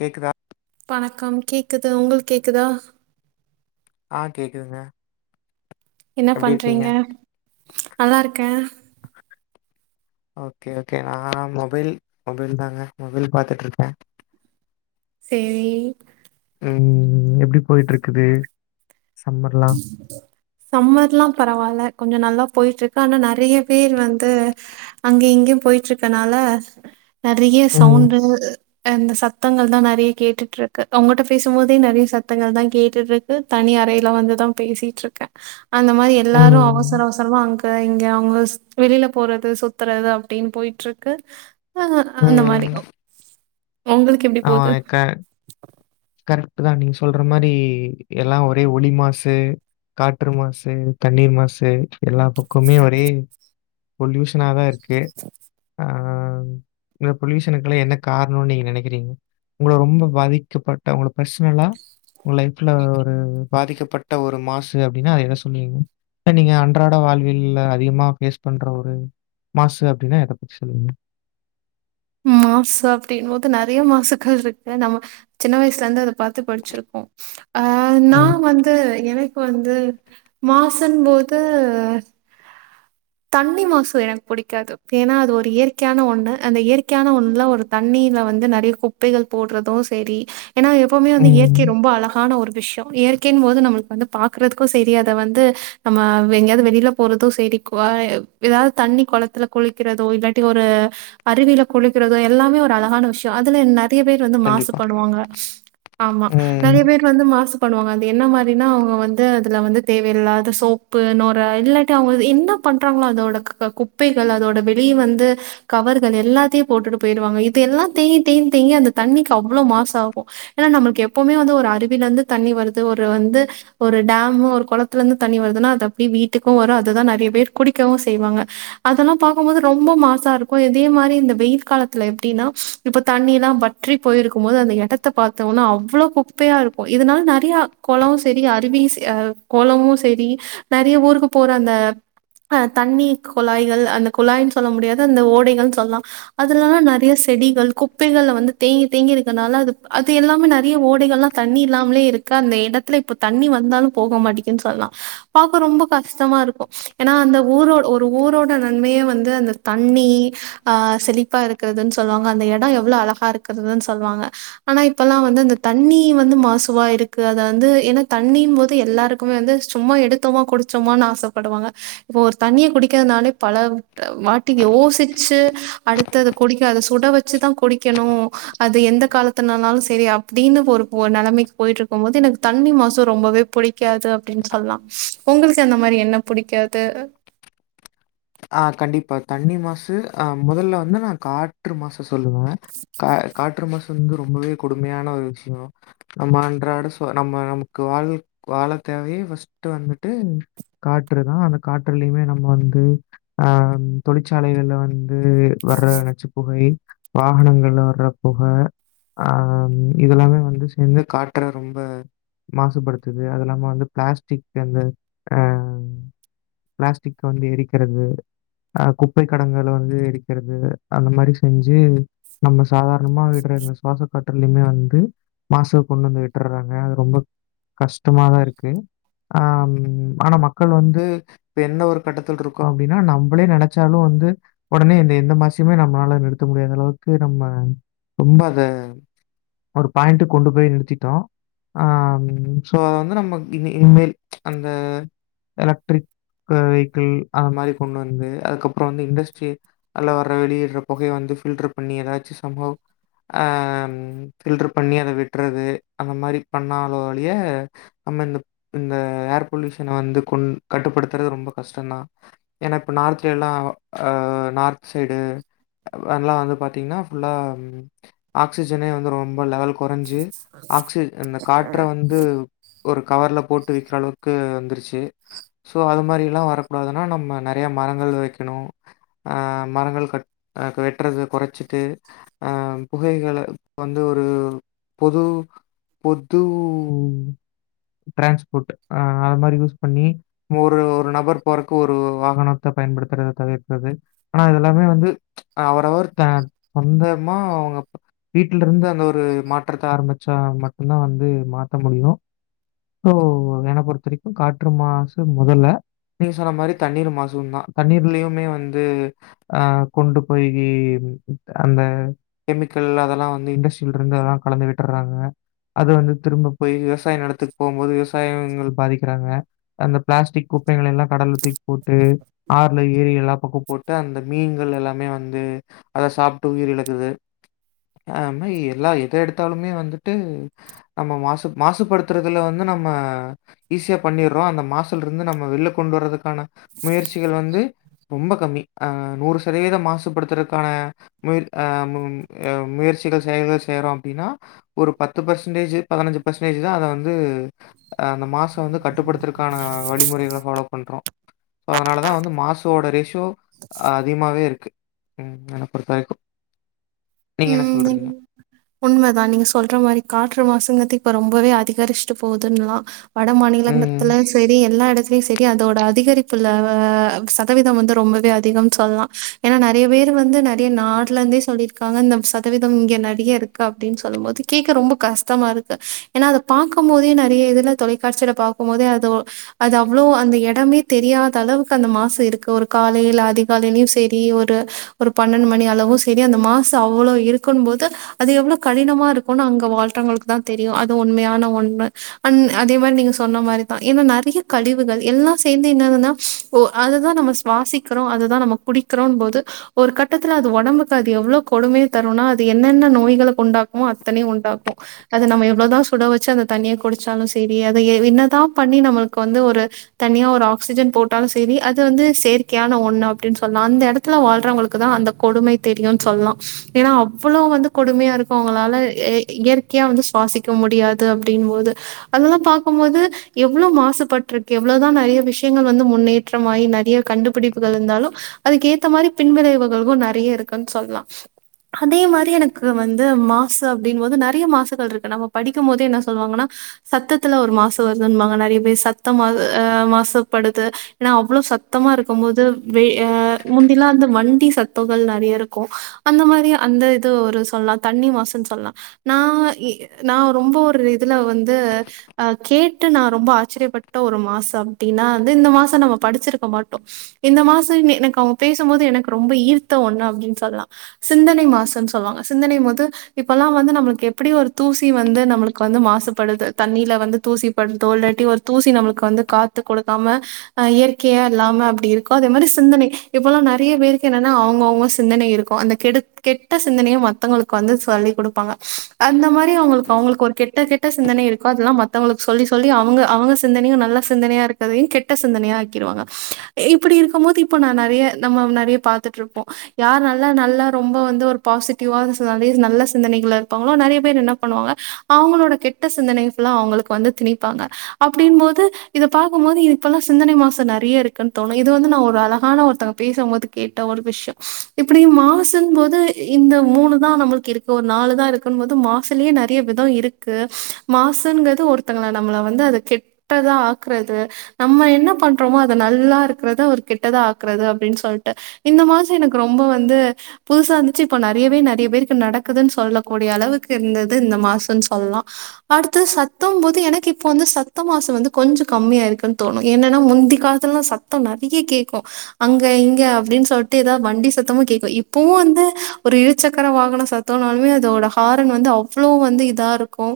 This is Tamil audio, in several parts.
கேக்குதா வணக்கம் கேக்குது உங்களுக் கேக்குதா ஆ கேக்குதுங்க என்ன எப்டி பண்றீங்க இருக்கீங்க நல்லாருக்கேன் ஓக்கே ஓக்கே நா மொபைல் மொபைல் தாங்க மொபைல் பாத்துட்ருக்கே சேரி உம் எப்பிடி போயிட்ருக்குது சம்மர்லா சம்மர்ல்லா பரவால்ல கொஞ்சொ நல்லா போயிட்ருக்கு ஆனா நெறைய பேர் வந்து அங்க இங்யு போயிட்ருக்கனால நெறைய ம் சவுண்டு அந்த சத்தங்கள் தா நெறைய கேட்டுட்ருக்கு உங்கள்ட்ட பேசும் போதே நெறைய சத்தங்கள் தா கேட்டுட்ருக்கு தனி அறைல வந்து தா பேசிட்ருக்க அந்த மாரி எல்லாரு ம் அவசர அவசரமா அங் க இங்க அவுங்கஸ் வெளில போறது சுத்தறது அப்புடின் போயிட்ருக்கு அ‌ஹ அந்த மாரி ம் ஒ ஒங்களுக்கு எப்பிடி போது கரெக்ட்டு தா நீங்க சொல்ற மாரி எல்லா ஒரே ஒளி மாசு காற்று மாசு தண்ணீர் மாசு எல்லா பக்கமே ஒரே பொல்யூஷ னா தா‌ இருக்கு ஆ ஆ இந்த பொல்யூஷனுக்கெல்லா என்ன காரணனு நீங்க நெனைக்கறிங்க உங்கள ரொம்ப பாதிக்கப்பட் ட உங்க பர்சனலா உங்க லைஃப்ல ஒரு பாதிக்கப்பட்ட ஒரு மாசு அப்பிடின்னா எத சொல்லுவீங்க நீங்க அன்றாட வாழ்வியல்ல அதிகமா ஃபேஸ் பண்ற ஒரு மாசு அப்படின்னா எத பத்தி சொல்லுவீங்க மாசு அப்பிடின் போது நறைய மாசுக்கள் இருக்கு நம்ம சின்ன வயசுல இருந்து அதை பாத்து படிச்சிருக்கோ ஆஹ் நா ம், வந்து என வந்து மாசுன் போது தண்ணி மாசு எனக்கு பிடிக்காது ஏனா அது ஒரு இயற்கையான ஒண்ணு அந்த இயற்கையான ஒண்ல ஒரு தண்ணீல வந்து நெறைய குப்பைகள் போட்றதூ செரி ஏனா எப்பவுமே வந்து இயற்கை ம். ரொம்ப அழகான ஒரு விஷ்யொ இயற்கைன் போது நம்மளுக்கு வந்து பாக்குறதுக்கு செரி அத வந்து நம்ம எங்கயாவது வெளியில போறதூ சேரி குவாய் ஏதாவது தண்ணி கொளத்துல குளிக்கிறதோ இல்லாட்டி ஒரு அருவியில குளிக்கிறதோ எல்லாமே ஒரு அழகான விஷ்யொ அதுல ந நெறையா பேர் வந்து கண்டிப்பா. மாசுபடுவாங்க ஆமா ம். நெறையா பேர் வந்து மாசு பண்ணுவாங்க அது என்ன மாரினா அவங்க வந்து அதுல வந்து தேவையில்லாத சோப்பு நொர இல்லாட்டி அவங்கது என்ன பண்றாங்களோ அதோட க குப்பைகள் அதோட வெளியெ வந்து கவர்கள் எல்லாத்தையு போட்டுட்டு பொயிடுவாங்க இது எல்லா தேய் தேய்னு தேங்கி அந்த தண்ணிக்கு அவ்ளொ மாசு ஆகு ஏனா நம்மளுக்கு எப்பவுமே வந்து ஒரு அருவிலந்து தண்ணி வருது ஒரு வந்து ஒரு டேம்மு ஒரு கொளத்துலந்து தண்ணி வருதுன்னா அது அப்டீ வீட்டுக்கு வரு அதுதா நெறைய பேர் குடிக்கவு செய்வாங்க அதுலா பாக்கும்போது ரொம்ப மாசா இருக்கு எதே மாரி இந்த வெயில் காலத்ல எப்டின்னா இப்ப தண்ணி எல்லா வற்றி போயிருக்கும் போது அந்த எடத்த பாத்தோனா அவ்ளோ குப்பையா இருக்கு இதனால நெறையா கொளோ செரி அருவீஸ் அஹ் கொளமு செரி நெறைய ஊருக்கு போற அந்த அஹ் தண்ணி குழாய்கள் அந்த குழாய்ன்னு சொல்ல முடியாது அந்த ஓடைகள்னு சொல்லலா அதுலல்லா நெறைய செடிகள் குப்பைகள்ல வந்து தேங்கி தேங்கிருக்கனால அது அது எல்லாமே நிறைய ஓடைகள்லா தண்ணி இல்லாமலே இருக்கு அந்த இடத்துல இப்ப தண்ணி வந்தாலு போக மாட்டேக்குன் சொல்லா பாக்க ரொம்ப கஷ்டமா இருக்கு ஏன்னா அந்த ஊரோ ஒரு ஊரோட நன்மையே வந்து அந்த தண்ணி ஆஹ் செழிப்பா இருக்கிறதுன்னு சொல்லுவாங்க அந்த எடொ எவ்ளோ அழகா இருக்கிறதுன் சொல்லுவாங்க ஆனா இப்பலா வந்து அந்த தண்ணி வந்து மாசுவா இருக்கு அத வந்து ஏனா தண்ணின் போது எல்லாருக்குமே வந்து சும்மா எடுத்தோமா குடிச்சோமான் ஆசப்படுவாங்க இப்போ ஒரு தண்ணிய குடிக்கிறதுனாலே பல வாட்டி யோசிச்சு அடுத்தது குடிக்க சுட வச்சுதா குடிக்கணு அது எந்த காலத்துனனாலு செரி அப்டின்னு ஒ ஒரு நெலமைக்கு பொயிட்டுருக்கும் போது எனக்கு தண்ணி மாசு ரொம்பவே புடிக்காது அப்டின் சொல்லலா உங்களுக்கு அந்த மாதிரி என்ன புடிக்காத் து ஆஹ் கண்டிப்பா தண்ணி மாசு ஆஹ் முதல்ல வந்து நா காற்று மாச சொ சொல்லுவே கா காற்று மாச வந்து ரொம்பவே கொடுமையான ஒரு விஷயோ நம்ம அன்றாட சொ நம்ம நமக்கு வாழ் வாழ தேவைய ஃபஸ்ட்டு வந்துட்டு காற்று தா அந்த காற்றுலுயுமே நம்ம வந்து ஆ தொழிற்சாலைகள்ல வந்து வர்ற நச்சுப்புகை வாகனங்கள்ல வர்ற புக ஆ இதுல்லாமே வந்து சேந்து காற்ற ரொம்ப மாசுபடுத்துது அதுல்லாம வந்து பிளாஸ்டிக் அந்த ஆ பிளாஸ்டிக் வந்து எரிக்கிறது ஆ குப்பை கடங்கல வந்து எரிக்கறது அந்த மாரி செஞ்சு நம்ம சாதாரணமா விட்ற அந்த சுவாச கா லுமே வந்து மாசுவ கொண்டு வந்து விட்டுறாங்க அது ரொம்ப கஷ்டமாதாருக்கு ஆ ஆனா மக்கள் வந்து இப்ப எந்த ஒரு கட்டதுல இருக்கோ அப்டின்னா நம்ளே நெனச்சாலு வந்து ஒடனே இந்த எந்த மாசியுமே நம்ளால நிறுத்த முடியாதளவுக்கு நம்ம ரொம்ப அத ஒரு பாயிண்ட்டுக்கு கொண்டு போய் நிறுத்திட்டோ ஆ சோ அத வந்து நம்ம இனிமேல் அந்த எலக்ட்ரிக் வெக்கிள் அத மாரி கொண்டு வந்து அதுக்கப்புற வந்து இண்டஸ்ட்ரியல் அதுல வர்ர வெளியிட்ற பொகைய வந்து ஃபில்டர் பண்ணி எதாச்சு சம்பவ ஆ ஃபில்டர் பண்ணி அத விட்றது அந்த மாரி பண்ணா ஒழிய நம்ம இந்த இந்த ஏர் பொல்யூஷனை வந்து கொண் கட்டுப்படுத்துறது ரொம்ப கஷ்ட தா ஏனா இப்ப நார்த்து எல்லா நார்த் சைடு எல்லா வந்து பாத்தீங்கன்னா ஃபுல்லா ஆக்சிஜனே வந்து ரொம்ப லெவல் கொறஞ்சு ஆக்சி இந்த காற்ற வந்து ஒரு கவர்ல போட்டு விக்கிற அளவுக்கு வந்துருச்சு சோ அது மாரிலா வர குடாதுனா நம்ம நெறையா மரங்கள் வைக்கணு ஆ மரங்கள் க வெட்றது கொறச்சிட்டு ஆ புகைகள வந்து ஒரு பொது பொது ட்ரான்ஸ்போர்ட் ஆ அமாரி யூஸ் பண்ணி ஒரு ஒரு நபர் தருக்கு ஒரு வாகனத்த பயன்படுத்துறத தவிர்க்கறது ஆனா இதெல்லாமே வந்து அவரவர் த சொந்தமா அவங்க வீட்லருந்து அந்த ஒரு மாற்றத்த ஆரம்பிச்சா மட்டு தா வந்து மாத்த முடியு சோ என்ன பொறுத்த வரைக்கு காற்று மாசு மொதல்ல நீங்க சொன்ன மாரி தண்ணீர் மாசும் தா தண்ணீர்லயுமே வந்து ஆ கொண்டு போய் அந்த கெமிக்கல் அதெல்லா வந்து இண்டஸ்ட்ரிலருந்து அதெல்லா கலந்து விட்டுறாங்க அது வந்து திரும்ப போய் விவசாய நிலத்துக்கு போம்போது விவசாயிங்கள் பாதிக்கிறாங்க அந்த பிளாஸ்டிக் கு குப்பைகலெல்லா கடல்ல தூக்கி போட்டு ஆறுல ஏரிலா குப்ப போட்டு அந்த மீன்கள் எல்லாமே வந்து அத சாப்ட்டு உயிர் இழக்குது [unintelligible] எல்லா எத எடுத்தாலுமே வந்துட்டு நம்ம மாசு மாசுபடுத்துறதுல வந்து நம்ம ஈஸியா பண்ணிடுறோ அந்த மாசலருந்து நம்ம வெல்ல கொண்டு வரதுக்கு க்கான முயற்சிகள் வந்து ரொம்ப கம்மி ஆ நூறு சதவீதம் மாசுபடுத்துறக்கான முய ஆ [unintelligible] முயற்சிகள் செயல்க செய்யறோ அப்டின்னா ஒரு பத்து பர்சன்டேஜ் பதினஞ்சு பர்சன்டேஜ் தா அத வந்து அந்த மாசம் வந்து கட்டுப்படுத்துறக்கான வழிமுறை கள ஃபாலோ பண்றோ அதனாலதா வந்து மாசோட ரேஷியோ அதிகமாவேருக்கு ம் ம் அப்டித்தா [unintelligible] ம் நீங் உண்மதா நீங்க சொல்ற மாரி காற்று மாசுங்றது இப்ப ரொம்பவே அதி அதிகரிச்ட்டு போதுன்லா வட ம். மாநிலங்கத்துல சேரி எல்லா எடத்துலயு சேரி அதோட அதிகரிப்புல ஆ சதவீத வந்து ரொம்பவே அதிகம்ன் சொல்லா ஏனா நெறைய பேரு வந்து நெறைய நாட்லந்தே சொல்லிருக் [unintelligible] சதவீதம் இங்க நெறயருக்கு அப்டின்னு சொல்லும் போது கேக்க ரொம்ப கஷ்டமாருக்கு ஏனா அத பாக்கும் போதே நெறய இதுல தொலைக்காட்சில பாக்கு போதே அதோ அது அவ்ளோ அந்த எடமே தெரியாத அளவுக்கு அந்த மாசு இருக்கு ஒரு காலை அதிகாலையு சேரி ஒரு ஒரு பன்னெண்டு மணி அளவு செரி அந்த மாசு அவ்ளோ இருக்குன்போது அது எவ்ளோ கடினமாருக்கு ஒண்ணு அங்க வாழ்தங்களுக்கு அதா தெரியு அது உண்மையான ஒண்ணு அந் அதே மாரி நீங்க சொன்ன மாரிதா ஏனா நெறய கழிவுகள் எல்லா சேந்து என்னாதுன்னா ஓ அதுதா நம்ம சுவாசிக்கிறோ அதுதா நம்ம குடிக்கிறோன் போது ஒரு கட்டத்துல அது ஒடம்புக்கு அது எவ்ளோ கொடுமைய தருனா அது என்னென்ன நோய்கள உண்டாக்குமோ அத்தனயு உண்டாக்கு அது நம்ம எவ்ளோதா சுட வச்சு அந்த தண்ணிய குடிச்சாலு சேரி அத ஏ என்னதா பண்ணி நம்முளுக்கு வந்து ஒரு தனியா ஒரு ஆக்சிஜன் போட்டாலு சேரி அது வந்து செயற்கையான ஒண்ணு அப்டின்னு சொல்லா அந்த எடத்துல வாழ்றவங்களுக்கு தா அந்த கொடுமை தெரியுனு சொல்லா ஏனா அவ்ளோ வந்து கொடுமையாருக்கு அவங்களால இ இயற்கையா வந்து சுவாசிக்க முடியாது அப்டின் போது அதெல்லா பாக்கும்போது எவ்ளோ மாசுபட்டுருக்கு எவ்ளோதா நெறய விஷயங்கள் வந்து முன்னேற்றமாயி நெறய கண்டுபிடிப்புகள் இருந்தாலு அதுக்கு ஏத்த மாரி பின்விளைவுகளும் நெறய இருக்குன் சொல்லலா அதே மாரி எனக்கு வந்து மாசு அப்டின்போது நெறய மாசுகள்ருக்கு நம்ம படிக்கு போதே என்ன சொல்லுவாங்கனா சத்தத்துல ஒரு மாசு வருதுன்வாங்க நெறய பேர் சத்த மா ஆ மாசுப்படுது ஏனா அவ்ளோ சத்தமாருக்கும் போது வெ ஆ முந்திலா அந்த வண்டி சத்தங்கள் நெறயருக்கு அந்த மாரி அந்த இது ஒரு சொல்லா அது தண்ணி மாசுன்னு சொல்லா நா ஏ நா ரொம்ப ஒரு இதுல வந்து ஆ கேட்டு நா ரொம்ப ஆச்சரியப்பட்ட ஒரு மாசு அப்டின்னா வந்து இந்த மாசு நம்ம படிச்சிருக்க மாட்டோ இந்த மாசு எனக்கு அவ பேசும்போது எனக்கு ரொம்ப ஈர்த்த ஒண்ணு அப்டின்னு சொல்லா சிந்தனை மாசுன் சொல்வாங்க சிந்தனை போது இப்பெல்லா வந்து நம்ளுக்கு எப்டி ஒரு தூசி வந்து நம்ளுக்கு வந்து மாசுபடுது தண்ணீல வந்து தூசிபடுதோ இல்லாட்டி ஒரு தூசி நம்ளுக்கு வந்து காத்து குடுக்காம ஆ இயற்கையா இல்லாம அப்டி இருக்கோ அதே மாரி சிந்தனை இப்பெல்லா நறைய பேருக்கு என்னனா அவங்கவுங்க சிந்தனை இருக்கு அந்த கெடுத் கெட்ட சிந்தனையு மத்தங்களுக்கு வந்து சொல்லி குடுப்பாங்க அந்த மாரி அவங்களுக்கு அவங்களுக்கு ஒரு கெட்ட கெட்ட சிந்தனை இருக்கோ அதெல்லா மத்தவங்களுக்கு சொல்லி சொல்லி அவங்க அவங்க சிந்தனையு நல்ல சிந்தனையா இருக்கதயு கெட்ட சிந்தனையா ஆக்கிருவாங்க இப்டி இருக்க போது இப்ப நா நெறய நம்ம நெறய பாத்துட்ருப்போ யார்னால நல்லா நல்லா ரொம்ப வந்து ஒரு பாசிட்டிவா ஆல்வேஷ் நல்ல சிந்தனைகள்ள இருப்பாங்களோ நெறய பேர் என்ன பண்ணுவாங்க அவங்களோட கெட்ட சிந்தனை ஃபுல்லா அவங்களுக்கு வந்து திணிப்பாங்க அப்டின்போது இத பாக்கும் போது இப்பெல்லா சிந்தனை மாசு நெறய இருக்குன்னு தோணு இது வந்து நான் ஒரு அழகான ஒருத்தவங்க பேசும்போது கேட்ட ஒரு விஷ்யொ இப்டி மாசுன்போது இந்த மூணுதா நம்மளுக்கு இருக்கு ஒரு நாலுதா இருக்குன் போது மாசுலயே நெறய விதொ இருக்கு மாசுன்கது ஒருத்தங்கள நம்மள வந்து அது கெட்டதா ஆக்றது நம்ம என்ன பண்றோமோ அத நல்லா இருக்கறத ஒரு கெட்டதா ஆக்றது அப்டின் சொல்ட்டு இந்த மாதி எனக்கு ரொம்ப வந்து புதுசா இருந்துச்சு இப்ப நெறையவே நெறைய பேருக்கு நடக்குதுன்னு சொல்லக்கூடிய அளவுக்கு இருந்தது இந்த மாசுன் சொல்லலா அடுத்து சத்தம் போது எனக்கு இப்ப வந்து சத்த மாசு வந்து கொஞ்ச கம்மியாய்ருக்குன் தோணு என்னனா முந்தி காலத்துலல்லா சத்தொ நெறைய கேக்கு அங்க இங்க அப்டின் சொல்ட்டு எதா வண்டி சத்தமு கேக்கு இப்பவு வந்து ஒரு இருசக்கர வாகனொ சத்தொனாலுமே அதோட ஹாரன் வந்து அவ்ளோ வந்து இதா இருக்கு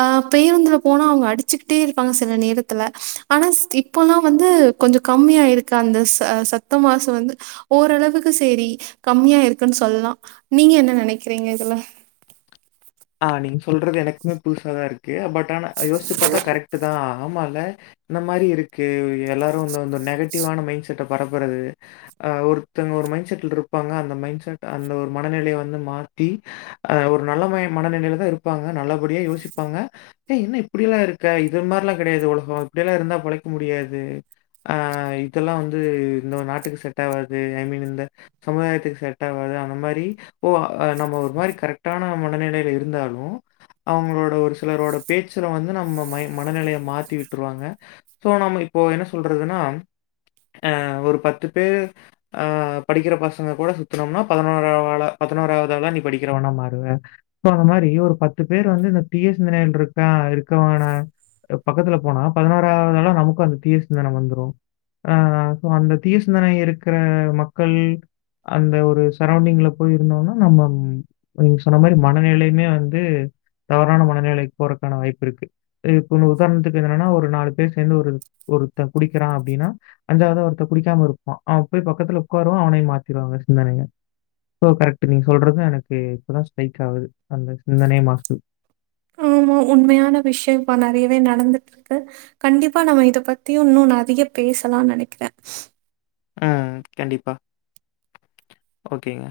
ஆ பேருந்துல போனா அவங்க அடிச்சிக்கிட்டே இருப்பாங்க சில நேரத்துல ஆனா இப்பெல்லா வந்து கொஞ்சொ கம்மியாயிருக்கு அந்த ச சத்த மாசு வந்து ஓரளவுக் கு சேரி கம்மியாய்ருக்குன் சொல்லா நீங்க என்ன நெனைக்றிங்க இதுல ஆ நீங்க சொல்றது எனக்குமே புதுசாதா இருக்கு கு பட் ஆனா யோஸ்ச்சி பாத்தா கரெக்ட்டு தா ஆமால இந்த மாரி இருக்கு எல்லாரு இந்த இந்த நெகட்டிவ்வான மைண்ட் செட்ட பரப்புறது ஆ ஒருத்தங்க ஒரு மைண்ட செட்ல இருப்பாங்க அந்த மைண்ட செட் அந்த ஒரு மனநிலைய வந்து மாத்தி ஆ ஒரு நல்ல மயம் மனநிலையில தா இருப்பாங்க நல்லபடியா யோசிப்பாங்க ஏ என்ன இப்படியெல்லா இருக்க இது மாரிலா கெடையாது உலகோ இப்படியெல்லா இருந்தா பொழைக்க முடியாது ஆ இதெல்லா வந்து இந்த நாட்டுக்கு செட் ஆவாது ஐ மீன் இந்த சமுதாயத்துக்கு செட் ஆவாது அந்த மாதிரி ஓ ஆ நம்ம ஒரு மாரி கரெக்டான ம் மனநிலை இருந்தாலு அவங்களோட ஒரு சிலரோட பேச்சுல வந்து நம்ம மை மனநிலையை மாத்தி விட்டுருவாங்க சோ நம்ம இப்போ என்ன சொல்றதுன்னா ஆ ஒரு பத்து பேர் ஆ படிக்கிற பசங்க கூட சுத்தனோம்னா பதினோராவாளா பதினோராவது ஆள நீ படிக்கிறவன்னா மாறுவ தகுந்த மாரி ஒரு பத்து பேர் வந்து இந்த தீய சிந்தனைகள் இருக்கா இருக்கவன பக்கத்துல போனா பதினோராவது ஆள நமக்கும் அந்த தீய சிந்தனை வந்துரும ஆ சோ அந்த தீய சிந்தனை இருக்கிற மக்கள் அந்த ஒரு சரௌண்டிங்ல போய் இருந்தோனா நம்ம நீங்க சொன்ன மாரி மனநிலையுமே வந்து தவறான மனநிலைக்கு போறக்கான வாய்ப்பு இருக்கு இப்ப உதாரணத்துக்கு என்னன்னா ஒரு நாலு பேர் சேர்ந்து ஒரு ஒருத்த குடிக்கிறா அப்டின்னா அஞ்சாவத ஒருத்த குடிக்காம இருப்பான் அவன் போய் பக்கத்துல உட்காருவ அவனயு மாத்திருவாங்க சிந்தனைய சோ கரெக் நீங்க சொல்றது எனக்கு இப்பதா ஸ்ட்ரைக் ஆவுது அந்த சிந்தனை மாதி ஆமா உண்மையான விஷய இப்ப நெறயவே நடந்துட்டு இருக்கு கண்டிப்பா நம்ம இத பத்தியும் இன்னும் அதிக பேசலா நெனைக்கிறே ஆ கண்டிப்பா ஓகேங்க